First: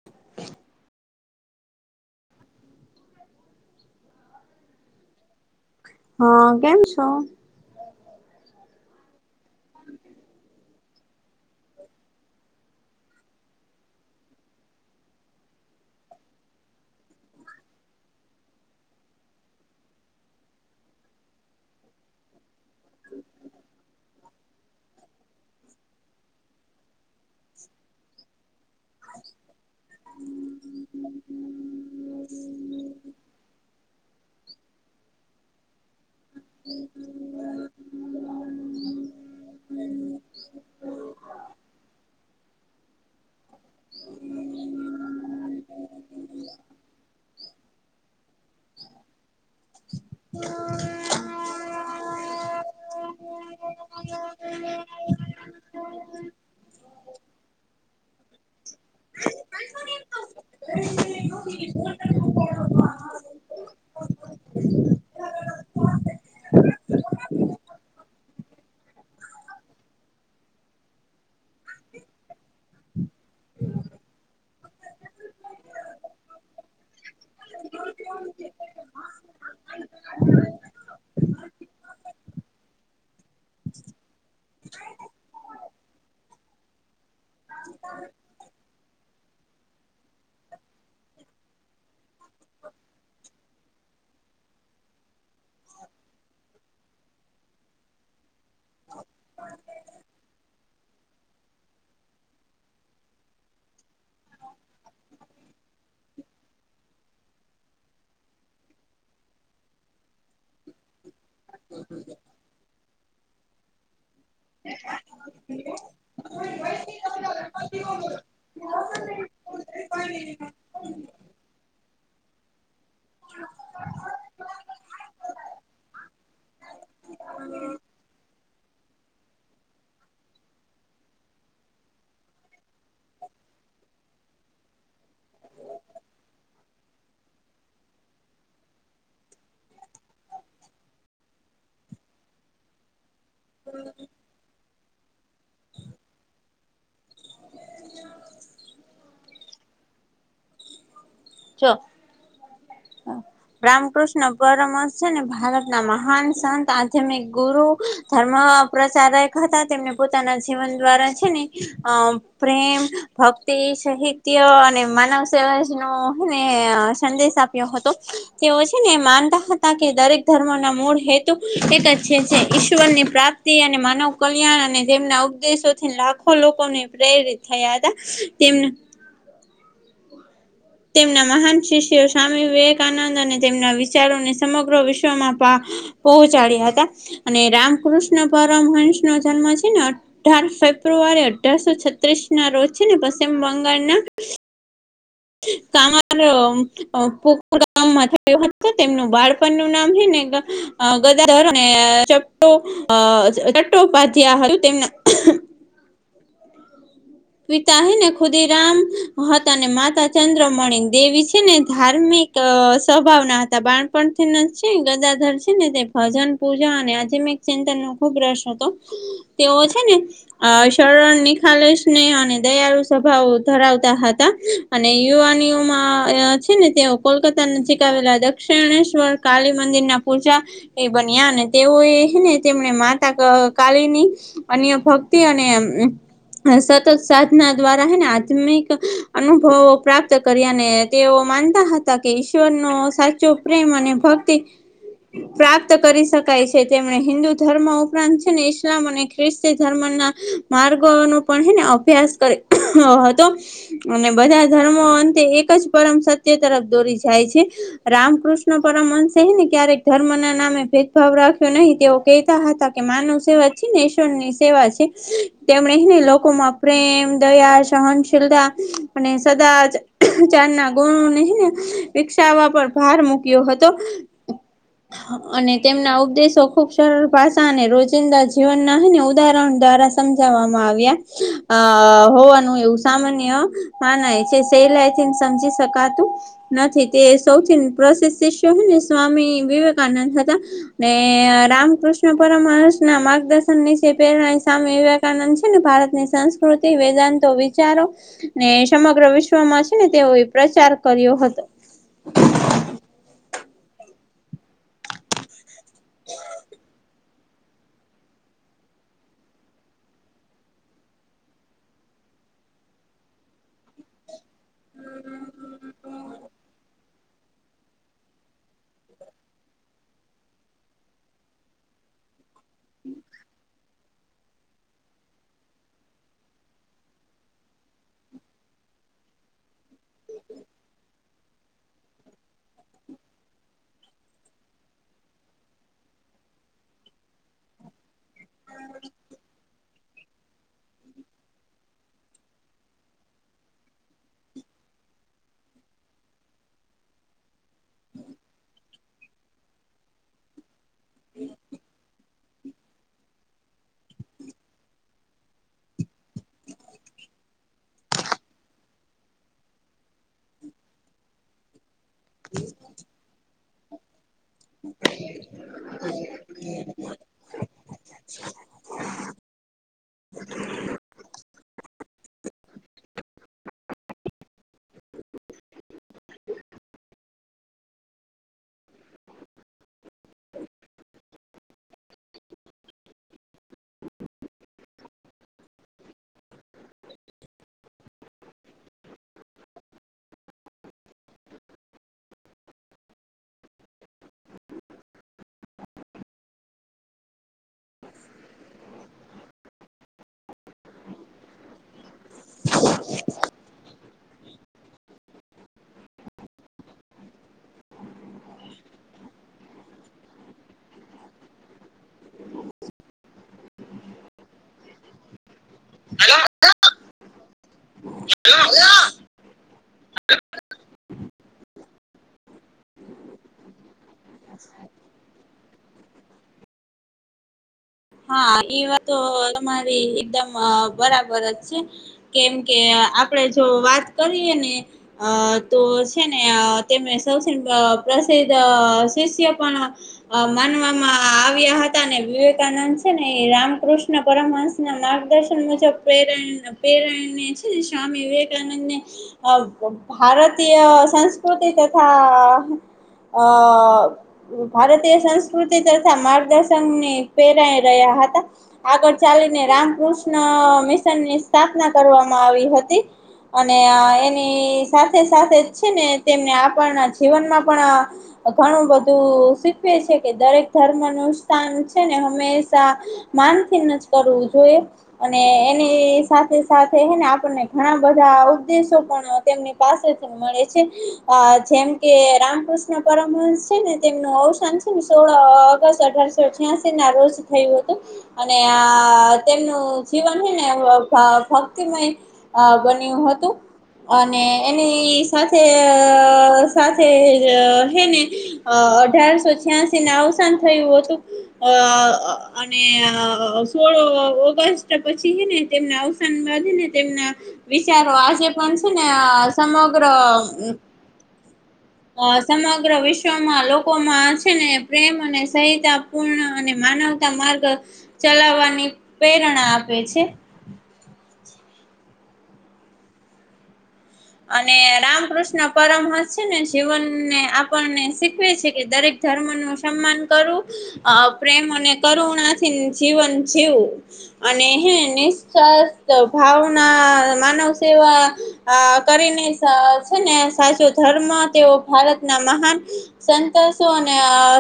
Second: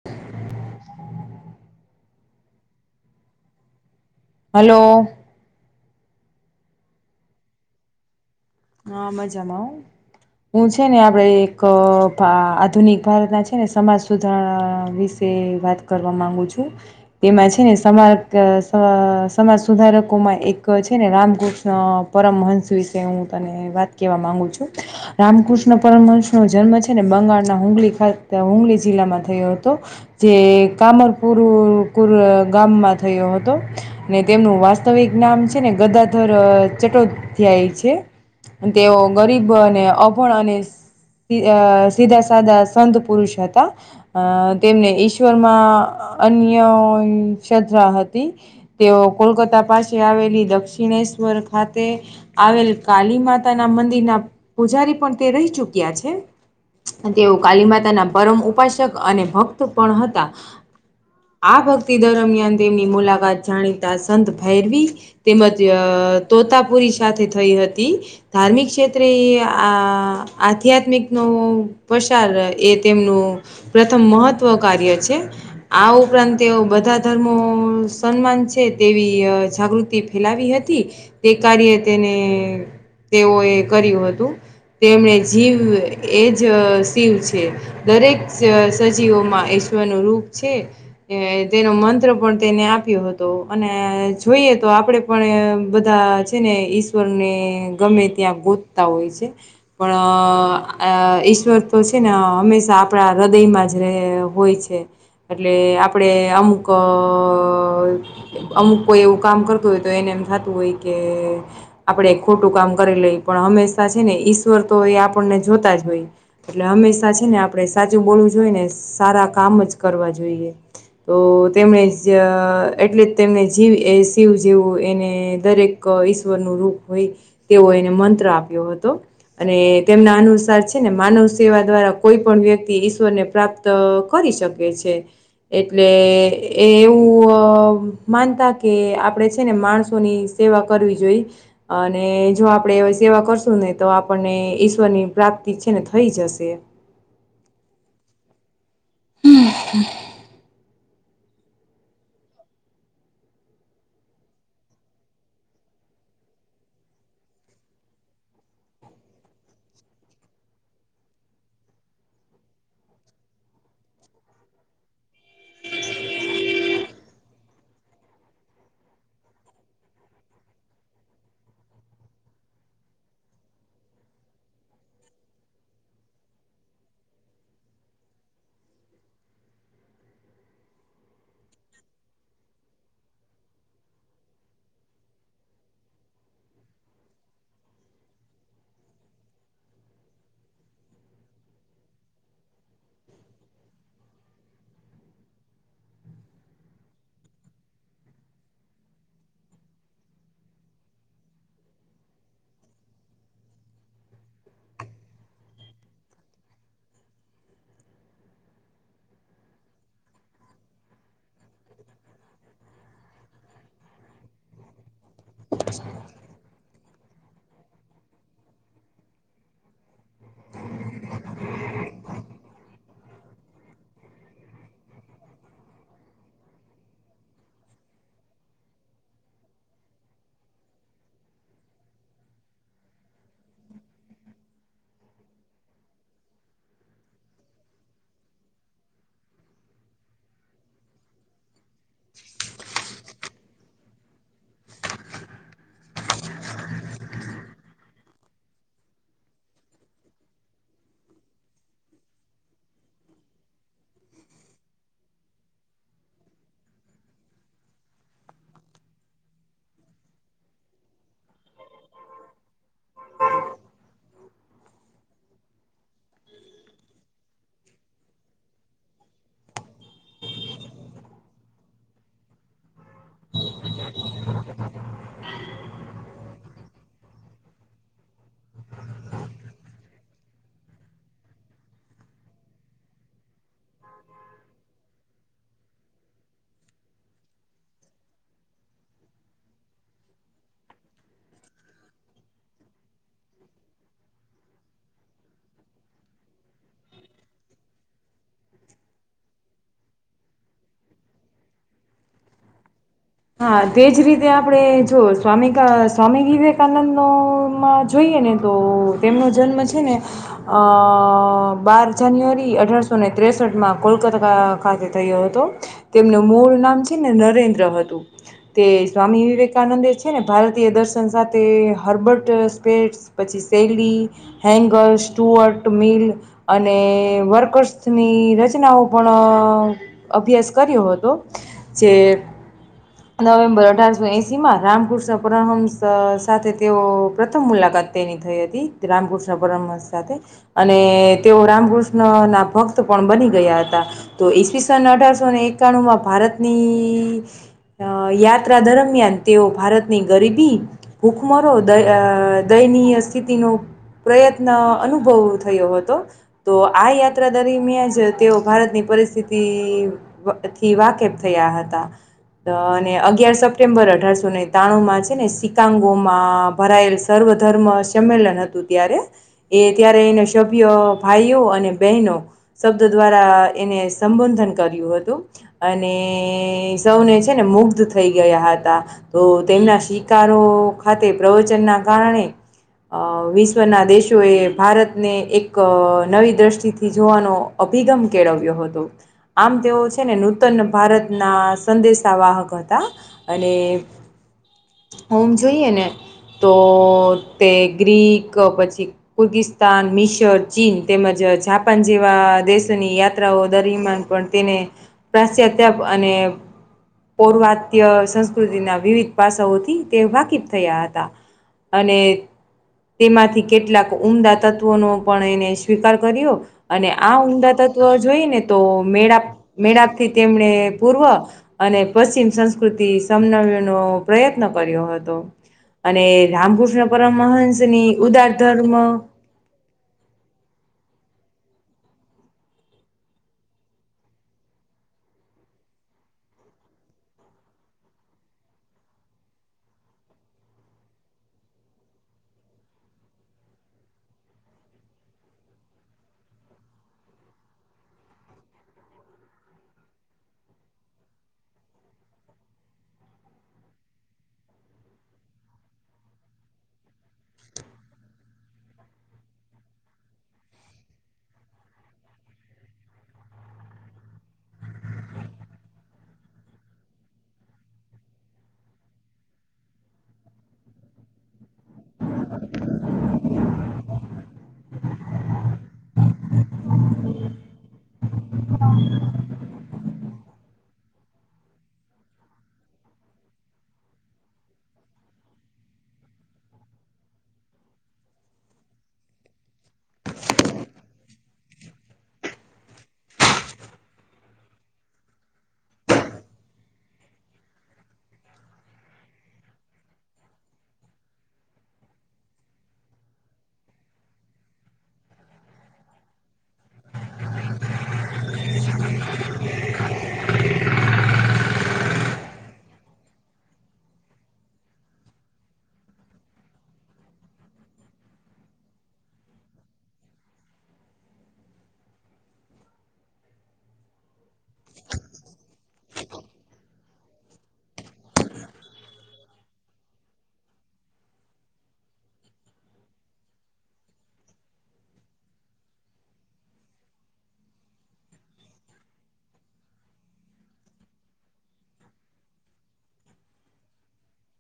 [inaudible] હાલો. હા, કેમ છો? હા મજામાં હો, હું છે ને હવે એક આધુનિક ભારતના છે ને સમાજ સુધારણા વિશે વાત કરવા માંગુ છું. તેમાં છે ને સમાજ સ સમાજ સુધારકોમાં એક છે ને રામકૃષ્ણ પરમહંસ વિશે હું તને વાત કહેવા માગુું છું. રામકૃષ્ણ પરમહંસનો જન્મ છે ને બંગાળના હુંગલી હુંગલી જિલ્લામાં થયો હતો. જે કામરપુર પૂર ગામમાં થયો હતો. ને તેમનું વાસ્તવિક નામ છે ને ગદાધર ચટોપધ્યાય છે. અને તેઓ ગરીબ અને અભણ અને ઈ અ સીધા સાધા સંત પુરષ હતા. અ તેમને ઈશ્વર માં અન્ય શ્રદ્ધા હતી. તેઓ કોલકાતા પાસે આવેલી દક્ષિણેશ્વર ખાતે આવેલ કાળીમાતાના મંદિરના પુજારી પણ તે રહી ચુક્યા છે. તેઓ કાલીમાતાના પરમ ઉપાસક અને ભક્ત પણ હતા. આ ભક્તિ દરમિયાન તેમની મુલાકાત જાણીતા સંત ભેરવી તેમજ તોતાપુરી સાથે થઈ હતી. ધાર્મિક ક્ષેત્રે એ આ આધ્યાત્મિકનો પ્રસાર એ તેમનું પ્રથમ મહત્ત્વ કાર્ય છે. આ ઉપરાંત તેઓ બધા ધર્મો સન્માન છે તેવી જાગૃતિ ફેલાવી હતી તે કાર્ય તેને તેઓ એ કર્યું હતું તેમણે જીવ એ જ શિવ છે. દરેક સજીવોમાં ઈશ્વરનું રૂપ છે. એ તેનો મંત્ર પણ તેને આપ્યો હતો અને જોઈએ તો આપડે પણ બધા છે ને ઈશ્વર ને ગમે ત્યાં ગોતતા હોય છે પણ અ ઈશ્વર તો છે ને હંમેશા આપણા હૃદયમાં જ રહે હોય છે. એટલે આપણે અમુક અમુક કોઈ એવું કામ કરતું હોય તો એને એમ થાતું હોય કે આપડે કરી લઈ પણ હંમેશા છે ને ઈશ્વર તો એ આપણને જોતા જ હોય એટલે હંમેશા હે ને આપણે સાચું બોલવું જોઈ ને સારા કામ જ કરવા જોઈએ. તો તેમણે જ એટલે તેમને જીવ એ શિવ જેવું એને દરેક ઈશ્વર નું રૂપ હોય તેવો એને મંત્ર આપ્યો હતો. અને તેમના અનુસાર છે ને માનવ સેવા દ્વારા કોઈપણ વ્યક્તિ ઈશ્વર ને પ્રાપ્ત કરી શકે છે. એટલે એ એવું માનતા કે આપણે છે ને માણસોની સેવા કરવી જોઈએ. અને જો આપડે સેવા કરશું ને તો આપણને ઈશ્વર ની પ્રાપ્તિ છે ને થઈ જશે. [unintelligible] ચ. રામકૃષ્ણ પરમહંસ છે ને ભારતના મહાન સંત આધ્યામિક ગુરુ ધર્મ પ્રચારક હતા તેમને પોતાના જીવન દ્વારા છે ને અ પ્રેમ, ભક્તિ, સહિત્ય અને માનવ સેવાજ નુંને સંદેશ આ તયા હતો. તેઓ છે, ને માનતા હતા કે દરેક ધર્મના મૂળ હેતુ એક જ છે, જે ઈશ્વરની પ્રા તી અને માનવ કલ્યાણ અને તેમના ઉપદેશોથી લાખો લોકોને પ્રેરિત થયા હતા તેમનું તેમના મહાન શિષ્યો સ્વામી વિવેકાનંદ અને તેમના વિચારોને સમગ્ર વિશ્વમાં પા પહોચાડ્યા હતા અને રામકૃષ્ણ પરમહંસનો જન્મ છે, ને અ ઢાર ફેબ્રુઆરી અઢારસો છત્રીસ ના રોજ છે, ને પશ્ચિમ બંગાળના કામર અ કુકુર ગામમાં થયો હતો તેમનું બાળપણનું નામ હે ને અ ગધાધર અને ચ અ ચત્તો પાધ્યા હતું તેમના પિતા હૈ ને ખુદી રામ હતા ને માતા ચંદ્રમણી દેવી છે, ને ધાર્મિક સ્વભાવના હતા બાણપણથી ન છે, ગદાધર છે, ને ભજન, પૂજા અને આધ્યમિક ચિંતનનો ખુબ રસ હતો તેઓ છે, ને અ શરણ નીખાલશ સ્નેહ અને દયાળુ સ્વભાવ ધરાવતા હતા અને યુવાનીઓમાં છે, અ છે, ને તેઓ કોલકાતા નજીક આવેલા દક્ષિણેશ્વર કાલી મંદિર ના પૂજા એ બન્યા અને તેઓએ હેને તેમને માતા કાલીની અન્ય ભક્તિ અને સતત સાધના દ્વારા હેને આત્મિક અનુભવો પ્રાપ્ત કર્યા ને તેઓ માનતા હ તા કે ઈશ્વરનો સાચો પ્રેમ અને ભક્તિ પ્રાપ્ત કરી શકાય છે, તેમણે હિન્દુ ધર્મ ઉપરાંત છે, ને ઈસ્લામ અને ખ્રિસ્તી ધર્મના માર્ગોનું પણ હે ને અભ્યાસ કર્યો હતો. અને બધા ધર્મો અંતે એક જ પરમ સત્ય તરફ દોરી જાય છે. રામકૃષ્ણ પરમવંશે હેને ક્યારેક ધર્મના નામે ભેદભાવ રાખ્યો નહી તેઓ કહેતા હતા. કે માનવ સેવા છે, ને ઈશ્વરની સેવા છે, તેમણે હેને લો કોમાં પ્રેમ, દયા, સહનશીલતા અને સદાચારના ગુણો હે ને વિકસાવવા પર ભાર મૂક્યો હતો અને તેમના ઉપદેશો ખુબ સરળ ભાષા અને રોજિંદા જીવનના હેને ઉદાહરણ દ્વારા સમજાવવામાં આવ્યા અ હોવાનું એવું સામાન્ય મનાય છે, સેલ્લેથી સમજી શકાતું નથી તે સૌથી પ્રસિદ્ધ શિષ્ય હે ને સ્વામી વિવેકાનંદ હતા. ને રામકૃષ્ણ પરવંશના માર્ગદર્શનની જે પ્રેરણા સ્વામી વિવેકાનંદ છે, ને ભારત ની સંસ્કૃતિ વેદાંતો વિચારો ને સમગ્ર વિશ્વમાં છે, ને તેઓએ પ્રચાર કર્યો હતો. હા બે જ રીતે આપણે જોયુ સ્વામીકા સ્વામી વિવેકાનંદ તો એમાં જોઈએ ને તો તેમનો જન્મ છે, ને અ બાર જાન્યુઆરી અઢારસો ને ત્રેસઠમાં કોલકાતા ખાતે થયો હતો તેમનું મૂળ નામ છે, ને નરેન્દ્ર હતું. તે સ્વામી વિવેકાનંદે છે, ને ભારતીય દર્શન સાથે હર્બટ સ્પે પછી શેલી, હેંગર, સ્ટુઅટ, મીલ અને વર્કસની રચનાઓ પણ અભ્યાસ કર્યો હતો જે નવેમ્બર અઢારસો એંશીમાં રામકૃષ્ણ પરમહંસ સાથે તેઓ પ્રથમ મુલાકાત તેની થઈ હતી રામકૃષ્ણ પરમહંસ સાથે અને તેઓ રામકૃષ્ણના ભક્ત પણ બની ગયા હતા. તો ઈસવીસન અઢારસોને એકાણુંમાં ભારતની અ યાત્રા દરમિયાન તેઓ ભારતની ગરીબી ભૂખમરો દ અ દયનીય સ્થિતિનો પ્રયત્ન અનુભવ થયો હતો. તો આ યાત્રા દરમિયાન જ તેઓને ભારતની પરિસ્થિતિ થી વાકેફ થયા હતા. અ અને અગિયાર સપ્ટેમ્બર અઢારસોને તાણું માં છે ને સિક્કાઓ માં ભરાયેલ સર્વ ધર્મમાં સંમેલન હતું ત્યારે એ ત્યારે એના સભ્યો ભાઈઓ અને બહેનો શબ્દ દ્વારા એને સંબોધન કર્યું હતું અને સૌને છે ને મુગ્ધ થઈ ગયા હતા. તો તેમના શિકારો ખાતે પ્રવચન ના કારણે અ વિશ્વના દેશોએ ભારતને એક અ નવી દ્રષ્ટિથી જોવાનો અભિગમ કેળવ્યો હતો આમ તેઓ છે ને નૂતન ભારતના સંદેશ તા વાહક હતા અને ઓમ જોઈએ ને તો તે ગ્રીક પછી કુર્ગિસ્તાન મિશ સ ચિન તેમજ અ જાપાન જેવા દેશોની યાત્રાઓ દરમિયાન પણ તેને પ્રાયછચાતાપ અને પર્વત્ય સંસ્કૃતિના વિવિધ પાસાઓથી તે વાકીફ થયા હતા. અને.... તેમાંથી કેટલાક ઉમદા તત્વોનો પણ એને સ્વીકાર કરયું. અને આ ઊધા તત્વ જોઈને તો મેળાપ મેળાપ થી તેમને પૂર્વ અને પશ્ચિમ સંસ્કૃતિ સમજાવવાનો પ્રયત્ન હતો. અને રામકૃષ્ણ પરમહંસની ઉદાર ધર્મ મારી એકદમ અ બરાબર જ છે. કેમકે આપણે જો વાત કરીએ ને અ તો છે ને અ તેમને સૌથી અ પ્રસિદ્ધ અ શિષ્ય પણ અ માનવામાં આવ્યા હતા ને વિવેકાનંદ છે ને એ રામકૃષ્ણ પરમહંસ ના માર્ગદર્શન મુજબ પ્રેરણ પ્રેરણા એ છે ને સ્વામી વિવેકાનંદ ને અ ભારતીય સંસ્કૃતિ તથા અ ભારતીય સંસ્કૃતિ તથા માર્ગદર્શનની પ્રેરળે રહ્યા હતા. આગળ ચાલીને રામકૃષ્ણ મિશનની સ્થાપના કરવામાં આવી હતી. અને અ એની સાથે સાથે જ છે ને તેમને આપણના જીવનમાં પણ ઘણું બધું શીખવે છે કે દરેક ધર્મ નું સ્થાન છે ને હમે શા માન થી ન જ કરવું જોઈએ. અને એની સાથે સાથે હૈને આપણને ઘણા બધા ઉદ્દેશો પણ તેમની પાસે મળે છે અ જેમ કે રામકૃષ્ણ પરમહંસ છે ને તેમનું અવસાન સોળ અ ઓગસ્ટ અઢારસો અઠયાસી ના રોજ થયું હતું. અને આ તેમનું જીવન હે ને ભા ભક્તિમય અ બન્યું હતું. અને એની સાથે અ સાથે હૈ ને અ અઢારસો છ્યાસી ના અવસાન થયું હતું અ અને અ સોળ ઓગસ્ટ પછી હેને તેમના અવસાન બાદ હેને તેમના વિચારો આજે પણ છે ને અ સમગ્ર [inaudible] અ સમગ્ર વિશ્વમાં લોકોમાં છે ને પ્રેમ અને સહિતા પૂર્ણ અને માનવ ત માર્ગ ચલાવવાની પ્રેરણા આપે છે. અને રામકૃષ્ણ પરમહંસ છે ને જીવનને આપણને શીખવે છે કે દરેક ધર્મનું સન્માન કરવું. અ પ્રેમ અને કરુણાથી જીવન જીવું. અને હેને નિશસ્થ, ભાવના, માનવસેવા આ કરીને સ છે ને સાચો ધર્મ તેઓ ભારતના મહાન સંતોસોને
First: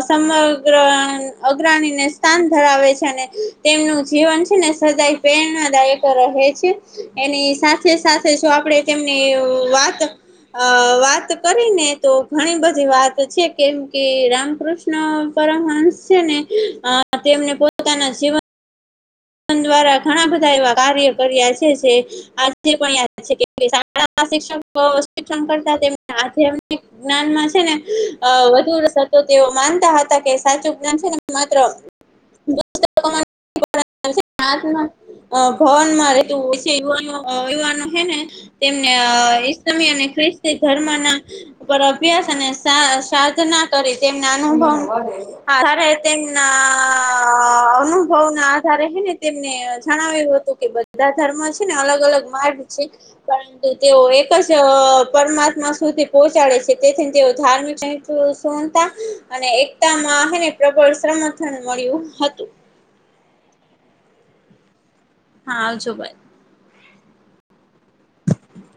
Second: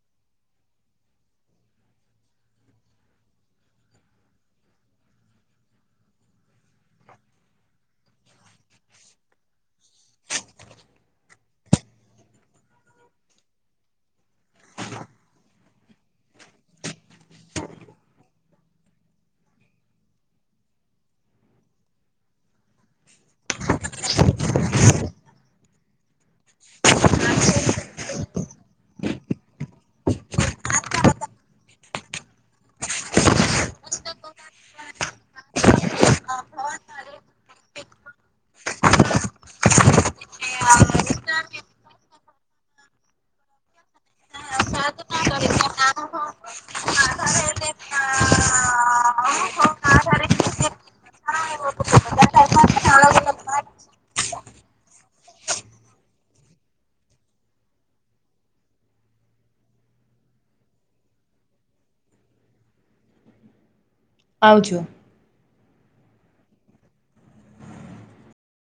સમગ્ર અગ્રણીને સ્થાન ધરાવે છે. અને તેમનું જીવન છેને સદાય પ્રેરણાદાયક રહે છે. એની સા સાથે સાથે જો આપડે તેમની વાત અ વાત કરીને તો ઘણી બધી વાત છે. કેમ કે રામકૃષ્ ન પરમહંસ છે ને અ તેમને પોતાના જીવન વન દ્વારા ઘણા બધા એવા કાર્ય કર્યા છે જે આજે પણ યાદ છે કે [inaudible] [inaudible] શિક્ષકો શિક્ષણ કરતા તેમના હાથે એમને જ્ઞાનમાં છે ને અ વધુ રસ હતો. તેઓ માનતા હતા કે સાચું જ્ઞાન છે ને માત્ર [inaudible] [inaudible] ભવનમાં રેતું [unintelligible] હોય છે યુવાનો યુવાનો હે ને તેમને ઈસ્લામી અને ખ્રિસ્તી ધર્મના ઉપર અભ્યાસ અને સા સાધના કરી. તેમના અનુભવ હારે તેમના અનુભવના જ્યારે હેને તેમને જણાવ્યું હતું કે બધા ધર્મ છે ને અલગ અલગ માર્ગ છે. પરંતુ તેઓ એક જ પરમાત્મા સુધી પહોંચાડે છે. તેથી તેઓ ધાર્મિક [inaudible] તું સુણતાં. અને એકતામાં હેને પ્રબળ સમર્થન મળ્યું હતું. આવજો. હા આવજો બાય.